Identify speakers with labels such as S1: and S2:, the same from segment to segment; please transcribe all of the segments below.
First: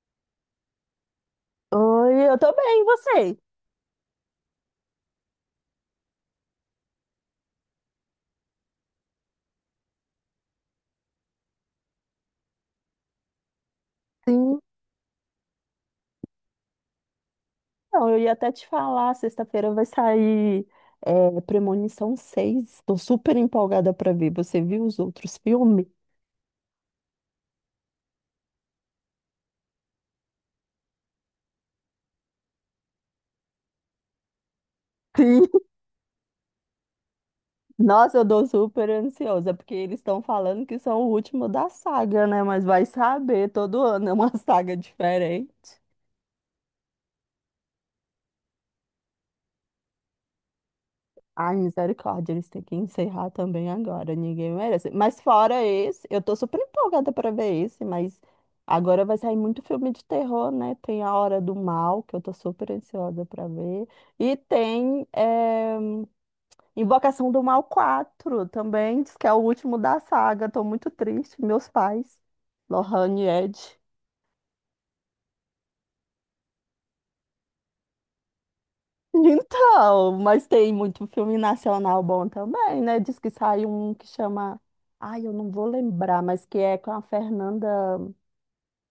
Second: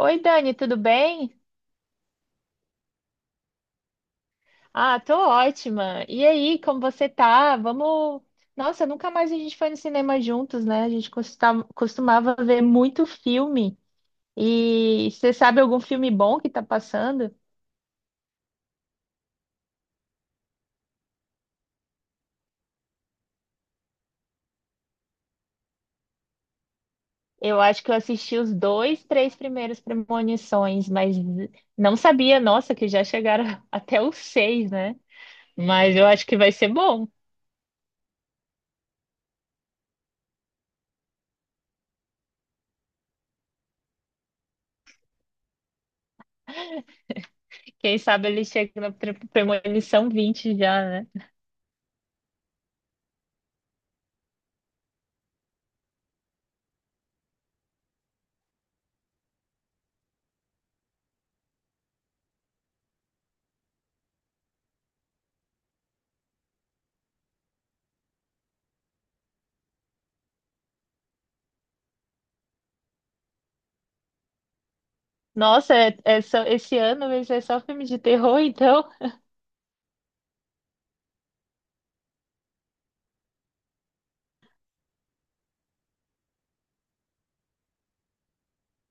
S1: Oi, Dani, tudo bem?
S2: Oi, eu tô bem, e você?
S1: Ah, tô ótima. E aí, como você tá? Vamos. Nossa, nunca mais a gente foi no cinema juntos, né? A gente costumava ver muito filme.
S2: Sim,
S1: E você sabe algum filme bom que tá passando?
S2: então, eu ia até te falar, sexta-feira vai sair Premonição 6. Tô super empolgada pra ver. Você viu os outros filmes?
S1: Eu acho que eu assisti os dois, três primeiros Premonições, mas não sabia, nossa, que já chegaram até os seis, né?
S2: Sim.
S1: Mas eu acho que vai ser bom.
S2: Nossa, eu tô super ansiosa, porque eles estão falando que são o último da saga, né? Mas vai saber, todo ano é uma saga diferente.
S1: Quem sabe ele chega na Premonição 20 já, né?
S2: Ai, misericórdia, eles têm que encerrar também agora, ninguém merece. Mas fora esse, eu tô super empolgada pra ver esse, mas agora vai sair muito filme de terror, né? Tem A Hora do Mal, que eu tô super ansiosa pra ver. E tem Invocação do Mal 4 também, diz que é o último da saga. Tô muito triste, meus pais, Lohane e Ed.
S1: Nossa, esse ano vai ser só filme de terror, então.
S2: Então, mas tem muito filme nacional bom também, né? Diz que saiu um que chama. Ai, eu não vou lembrar, mas que é com a Fernanda,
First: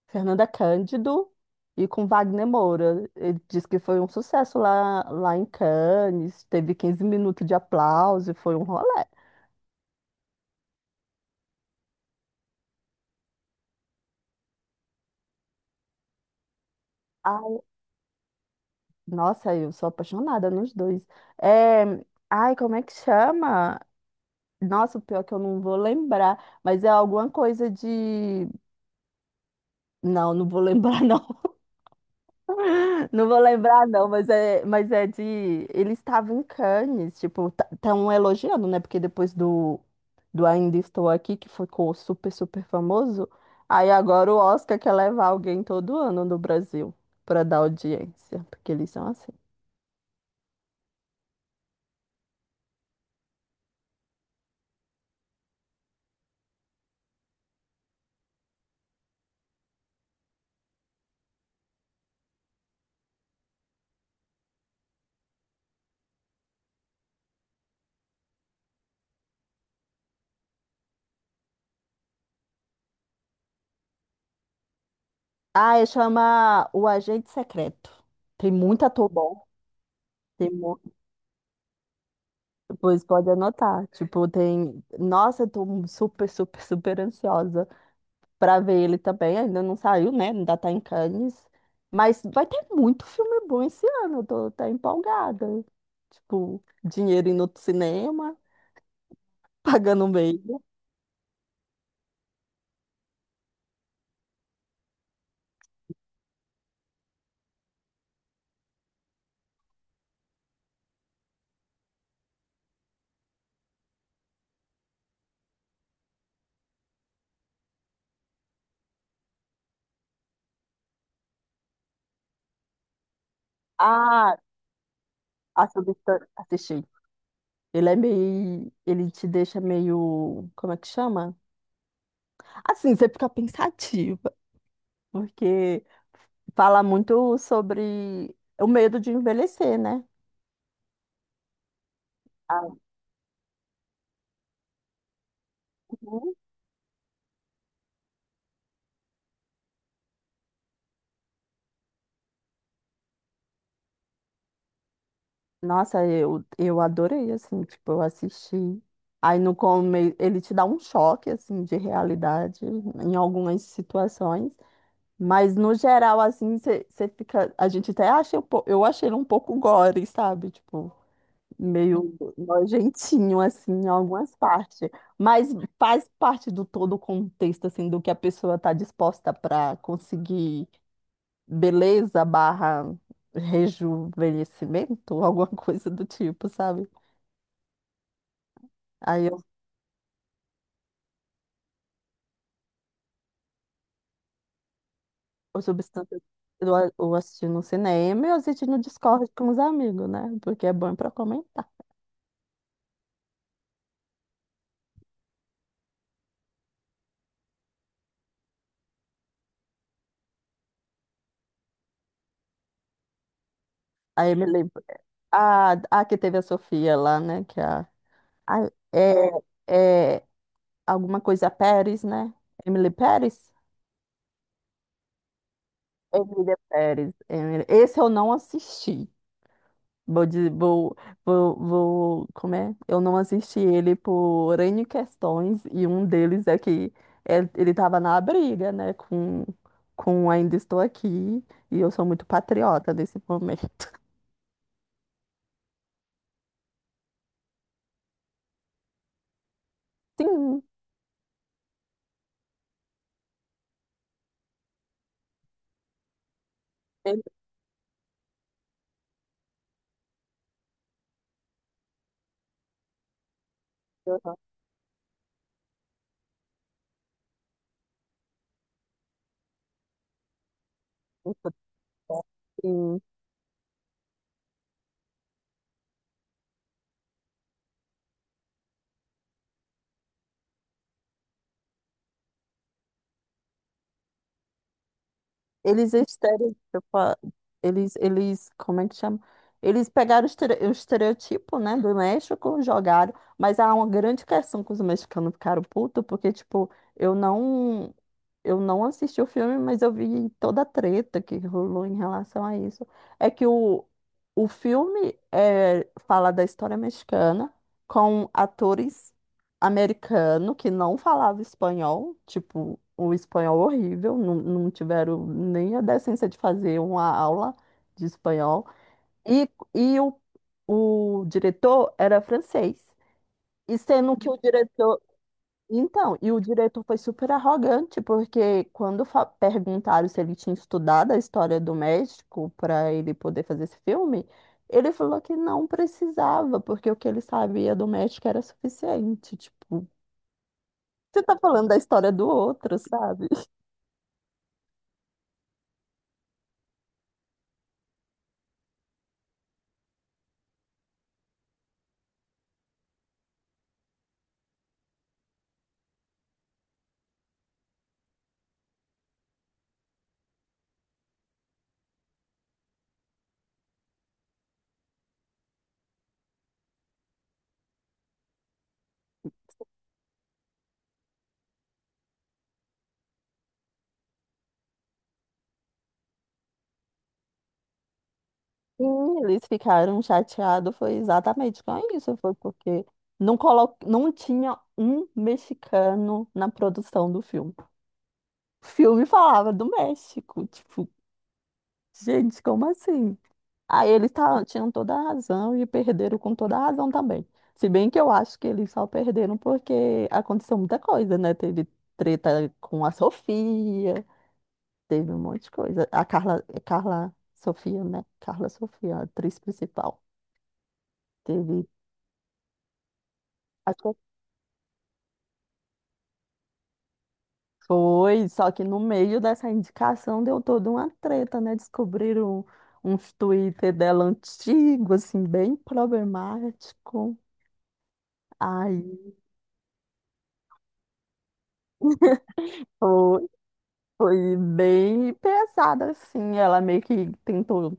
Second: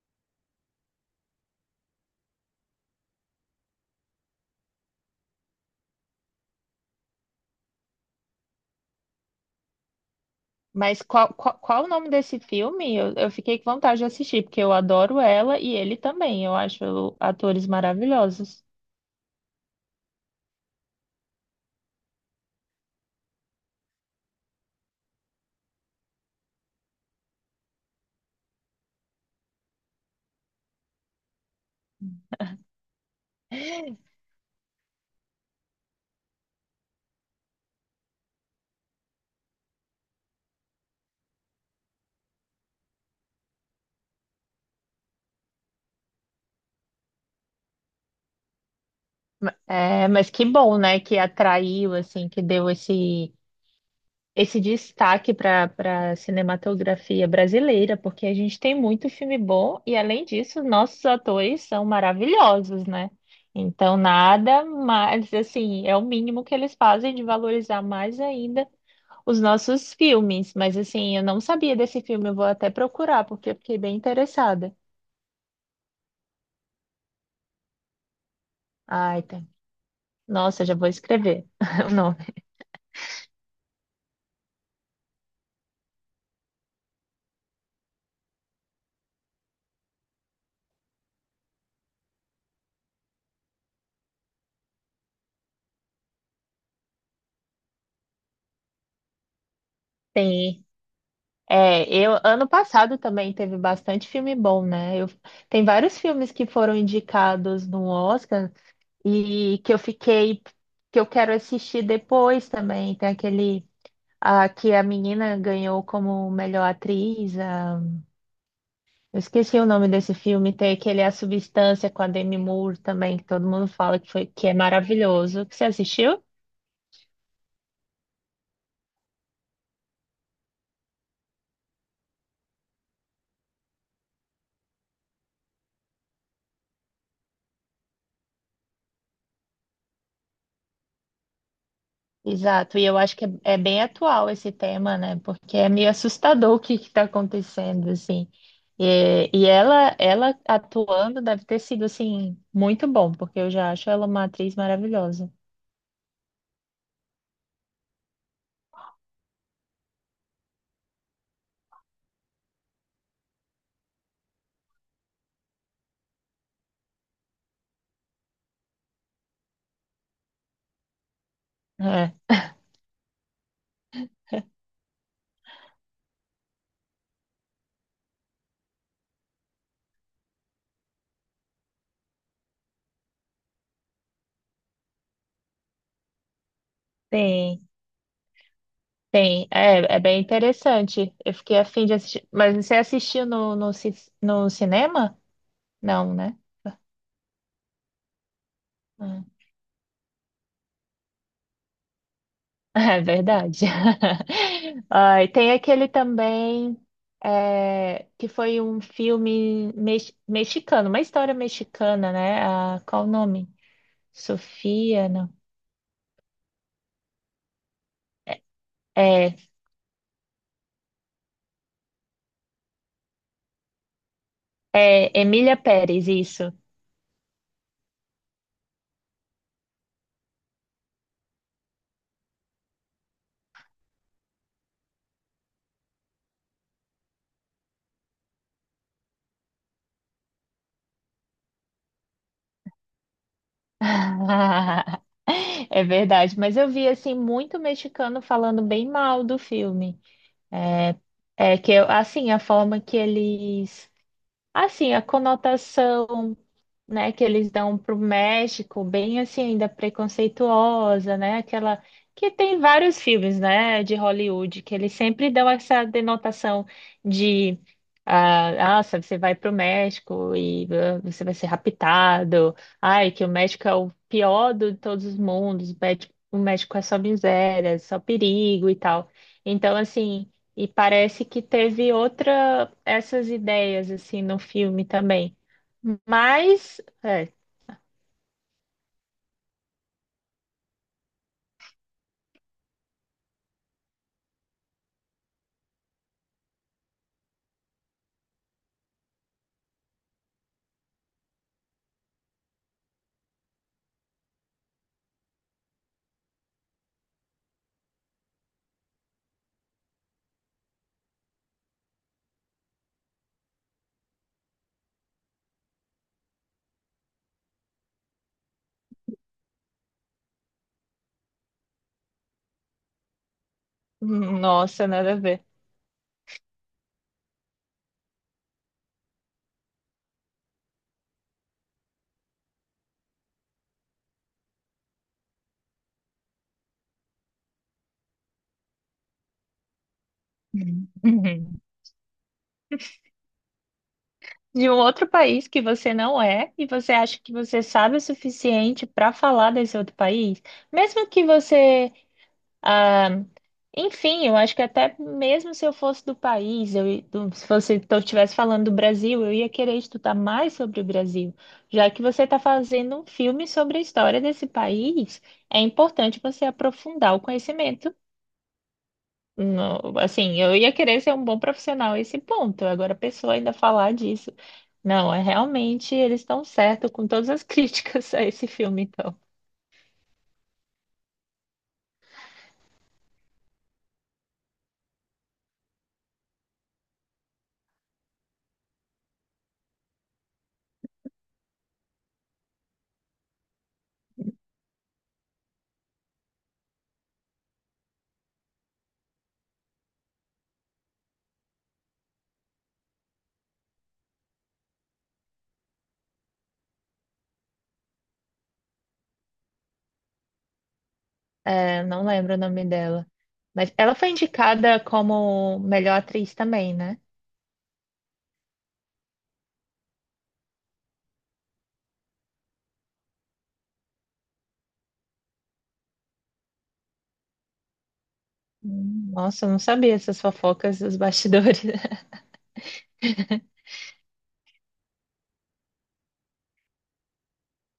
S2: Fernanda Cândido e com Wagner Moura. Ele diz que foi um sucesso lá em Cannes, teve 15 minutos de aplauso, e foi um rolê.
S1: Mas qual o nome desse filme? Eu fiquei com vontade de assistir, porque eu adoro ela e ele também. Eu acho
S2: Ai,
S1: atores maravilhosos.
S2: nossa, eu sou apaixonada nos dois. É, Ai, como é que chama? Nossa, o pior é que eu não vou lembrar, mas é alguma coisa de. Não, não vou lembrar, não. Não vou lembrar, não, mas é de. Ele estava em Cannes, tipo, estão elogiando, né? Porque depois do Ainda Estou Aqui, que ficou super, super famoso, aí agora o Oscar quer levar alguém todo ano no Brasil para dar audiência, porque eles são assim.
S1: É, mas que bom, né? Que atraiu, assim, que deu esse, esse destaque para cinematografia brasileira, porque a gente tem muito filme bom e, além disso, nossos atores são maravilhosos, né? Então, nada mais, assim, é o mínimo que eles fazem de valorizar mais ainda os nossos filmes. Mas, assim, eu não sabia desse filme, eu vou até procurar, porque eu fiquei bem interessada.
S2: Ah, e chama O Agente Secreto. Tem muito ator
S1: Ai, tá.
S2: bom. Tem,
S1: Nossa, já
S2: mu-
S1: vou escrever o nome.
S2: Pois pode anotar. Tipo, tem. Nossa, eu tô super, super, super ansiosa. Para ver ele também. Ainda não saiu, né? Ainda tá em Cannes. Mas vai ter muito filme bom esse ano. Eu tô até empolgada. Tipo, dinheiro indo pro cinema, pagando meio.
S1: Tem. É, eu ano passado também teve bastante filme bom, né? Tem vários filmes que foram indicados no Oscar e que eu fiquei, que eu quero assistir depois também. Tem aquele, ah, que a menina ganhou como melhor atriz. Ah, eu esqueci o nome desse filme. Tem aquele A Substância com a Demi Moore também, que todo mundo fala que foi,
S2: Ah,
S1: que é maravilhoso. Que você
S2: a
S1: assistiu?
S2: Substância. Assisti. Ele é meio. Ele te deixa meio. Como é que chama? Assim, você fica pensativa. Porque fala muito sobre o medo de envelhecer, né?
S1: Exato,
S2: Ah.
S1: e eu acho que é bem atual esse tema, né? Porque é meio
S2: Uhum.
S1: assustador o que está acontecendo, assim. E, ela atuando deve ter sido, assim, muito bom, porque eu já acho ela uma atriz maravilhosa.
S2: Nossa, eu adorei, assim, tipo, eu assisti. Aí no começo, ele te dá um choque, assim, de realidade em algumas situações, mas no geral, assim, você fica. A gente até acha, eu achei ele um pouco gore, sabe? Tipo,
S1: É,
S2: meio nojentinho, assim, em algumas partes, mas faz parte do todo o contexto, assim, do que a pessoa tá disposta para conseguir beleza barra rejuvenescimento, alguma coisa do tipo, sabe?
S1: tem,
S2: Aí eu,
S1: tem. É, é bem interessante. Eu fiquei afim de assistir. Mas você assistiu no, ci- no cinema?
S2: eu
S1: Não,
S2: substância
S1: né?
S2: eu, a- eu assisti no cinema e eu assisti no
S1: Ah.
S2: Discord com os amigos, né? Porque é bom pra comentar.
S1: É verdade. Ai, tem aquele também, é, que foi um filme mexicano, uma história mexicana, né? Ah, qual o nome?
S2: Aí me lembro.
S1: Sofia, não.
S2: Ah, que teve a Sofia lá, né? Que é
S1: É,
S2: é alguma coisa Pérez, né? Emily Pérez?
S1: é Emília Pérez, isso.
S2: Emília Pérez. Esse eu não assisti. Vou, de- vou, vou, vou, como é? Eu não assisti ele por N questões, e um deles é que ele estava na briga, né, com Ainda Estou Aqui, e eu sou muito patriota nesse momento.
S1: É verdade, mas eu vi assim muito mexicano falando bem mal do filme.
S2: Sim,
S1: É, é que eu, assim a forma que eles, assim a conotação, né,
S2: ele-
S1: que eles dão para o México, bem assim, ainda preconceituosa, né? Aquela que tem vários filmes, né, de Hollywood, que eles sempre dão essa denotação de, ah, nossa, você vai para o México e ah, você vai ser raptado.
S2: sim.
S1: Ai, que o México é o pior de todos os mundos, o México, o México é só miséria, só perigo e tal. Então, assim, e parece que teve outra essas ideias assim no filme também.
S2: Eles
S1: Mas
S2: estereotipam,
S1: é.
S2: eles, como é que chama? Eles pegaram o estereotipo, né, do México, jogaram, mas há uma grande questão que os mexicanos ficaram putos, porque, tipo, eu não. Eu não assisti o filme, mas eu vi toda a treta que rolou em relação a isso. É que o filme fala da história mexicana com atores americanos que não falavam espanhol, tipo, o espanhol horrível, não tiveram nem a decência de fazer uma aula de espanhol. E, e o diretor era francês. E sendo que o
S1: Nossa,
S2: diretor
S1: nada a ver.
S2: então, e o diretor foi super arrogante, porque quando perguntaram se ele tinha estudado a história do México para ele poder fazer esse filme, ele falou que não precisava, porque o que ele sabia do México era suficiente. Tipo,
S1: Uhum.
S2: você tá
S1: Uhum.
S2: falando da história do outro, sabe?
S1: De um outro país que você não é e você acha que você sabe o suficiente para falar desse outro país, mesmo que você, ah, enfim, eu acho que até mesmo se eu fosse do país, eu, do- se você estivesse falando do Brasil, eu ia querer estudar mais sobre o Brasil, já que você está fazendo um filme sobre a história desse país, é importante você aprofundar o conhecimento. Não, assim, eu ia querer ser um bom profissional a esse ponto. Agora, a pessoa ainda falar disso. Não, é realmente eles estão certos com todas as críticas a esse filme, então.
S2: Sim, eles ficaram chateados, foi exatamente com isso, foi porque não tinha um mexicano na produção do filme. O filme falava do México, tipo, gente, como assim? Aí eles tinham toda a razão e perderam com toda a razão também. Se bem que eu acho que eles só perderam porque aconteceu muita coisa, né? Teve treta com a Sofia, teve um monte de coisa. Carla Sofia, né? Carla Sofia, a atriz principal. Teve.
S1: É, não lembro o nome dela. Mas
S2: Acho
S1: ela
S2: que
S1: foi indicada como melhor atriz também, né?
S2: foi, só que no meio dessa indicação deu toda uma treta, né? Descobriram uns Twitter dela antigo, assim, bem problemático. Aí.
S1: Nossa, eu não sabia essas fofocas dos bastidores.
S2: Foi bem pesada, assim. Ela meio que tentou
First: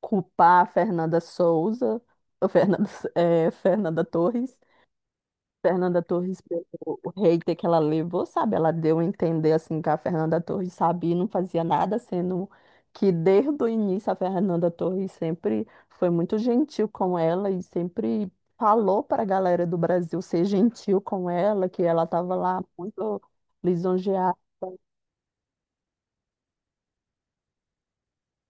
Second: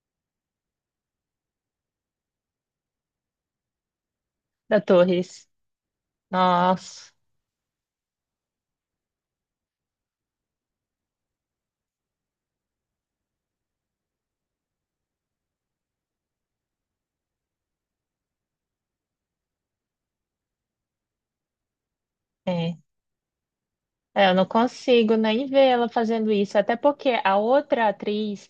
S2: culpar a Fernanda Souza, ou Fernanda, Fernanda Torres.
S1: Da Torres.
S2: Fernanda Torres, pelo o
S1: Nossa,
S2: hater que ela levou, sabe? Ela deu a entender, assim, que a Fernanda Torres sabia e não fazia nada, sendo que desde o início a Fernanda Torres sempre foi muito gentil com ela e sempre falou para a galera do Brasil ser gentil com ela, que ela estava lá
S1: é.
S2: muito
S1: É, eu
S2: lisonjeada.
S1: não consigo nem ver ela fazendo isso, até porque a outra atriz.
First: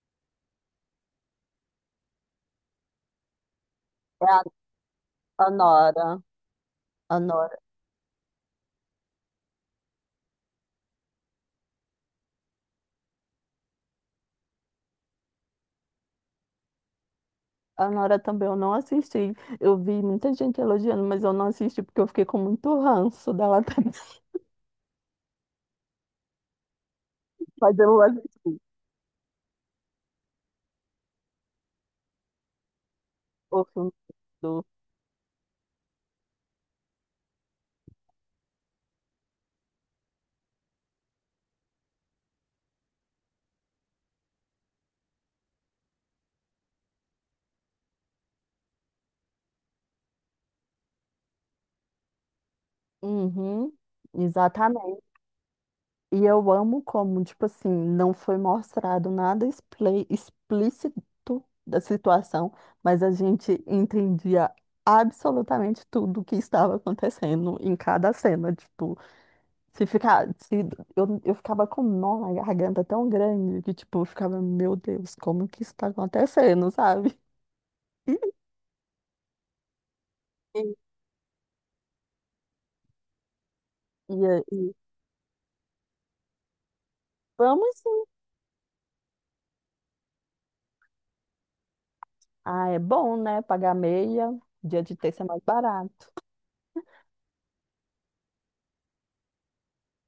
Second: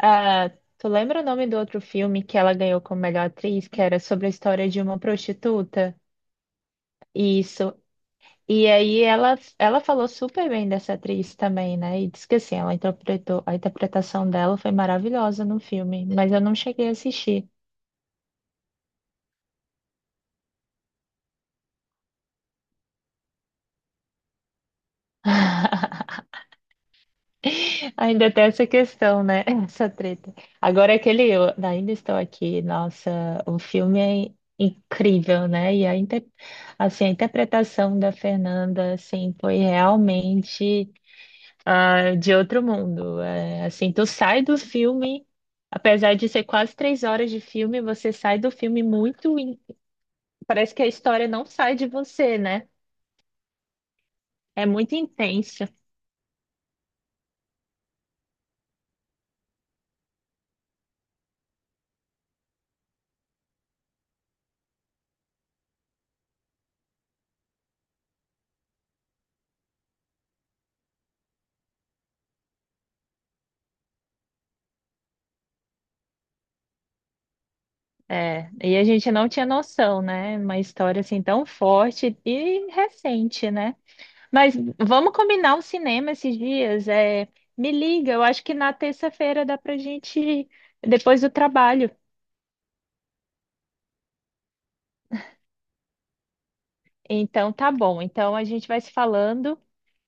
S1: Ah, tu lembra o nome do outro filme que ela ganhou como melhor atriz, que era
S2: É
S1: sobre a
S2: a
S1: história de uma
S2: a
S1: prostituta?
S2: Nora. A Nora
S1: Isso. E aí ela falou super bem dessa atriz também, né? E disse que assim, ela interpretou, a interpretação dela foi maravilhosa no filme, mas eu não cheguei a assistir.
S2: A Nora também eu não assisti. Eu vi muita gente elogiando, mas eu não assisti porque eu fiquei com muito ranço dela também. Mas eu
S1: Ainda tem
S2: assisti
S1: essa questão, né? Essa treta. Agora aquele eu ainda estou aqui. Nossa, o
S2: o filme
S1: filme é
S2: do.
S1: incrível, né? E a, inter... assim, a interpretação da Fernanda, assim, foi realmente, ah, de outro mundo. É, assim, tu sai do filme, apesar de ser quase 3 horas de filme, você sai do filme muito. In- parece que a história não sai de você, né?
S2: Uhum,
S1: É muito
S2: exatamente.
S1: intensa.
S2: E eu amo como, tipo assim, não foi mostrado nada explícito da situação, mas a gente entendia absolutamente tudo o que estava acontecendo em cada cena, tipo. Se ficar, se, eu ficava com um nó na garganta tão grande que, tipo, eu ficava, meu Deus, como que isso tá acontecendo, sabe?
S1: É, e a gente não tinha noção, né? Uma
S2: E,
S1: história assim tão forte e recente, né?
S2: e,
S1: Mas
S2: aí,
S1: vamos combinar um cinema esses dias. É,
S2: vamos
S1: me
S2: sim.
S1: liga, eu acho que na terça-feira dá pra gente ir, depois do trabalho.
S2: Ah, é bom, né? Pagar meia, dia de terça é mais barato.
S1: Então tá bom. Então a gente vai se falando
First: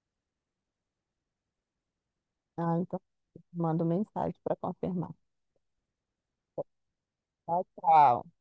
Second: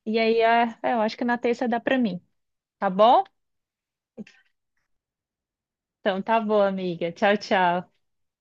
S1: e aí, ah, eu acho que na terça dá pra mim,
S2: Ah,
S1: tá
S2: então,
S1: bom?
S2: mando mensagem para confirmar.
S1: Então tá bom, amiga. Tchau,
S2: Tchau,
S1: tchau.
S2: tchau.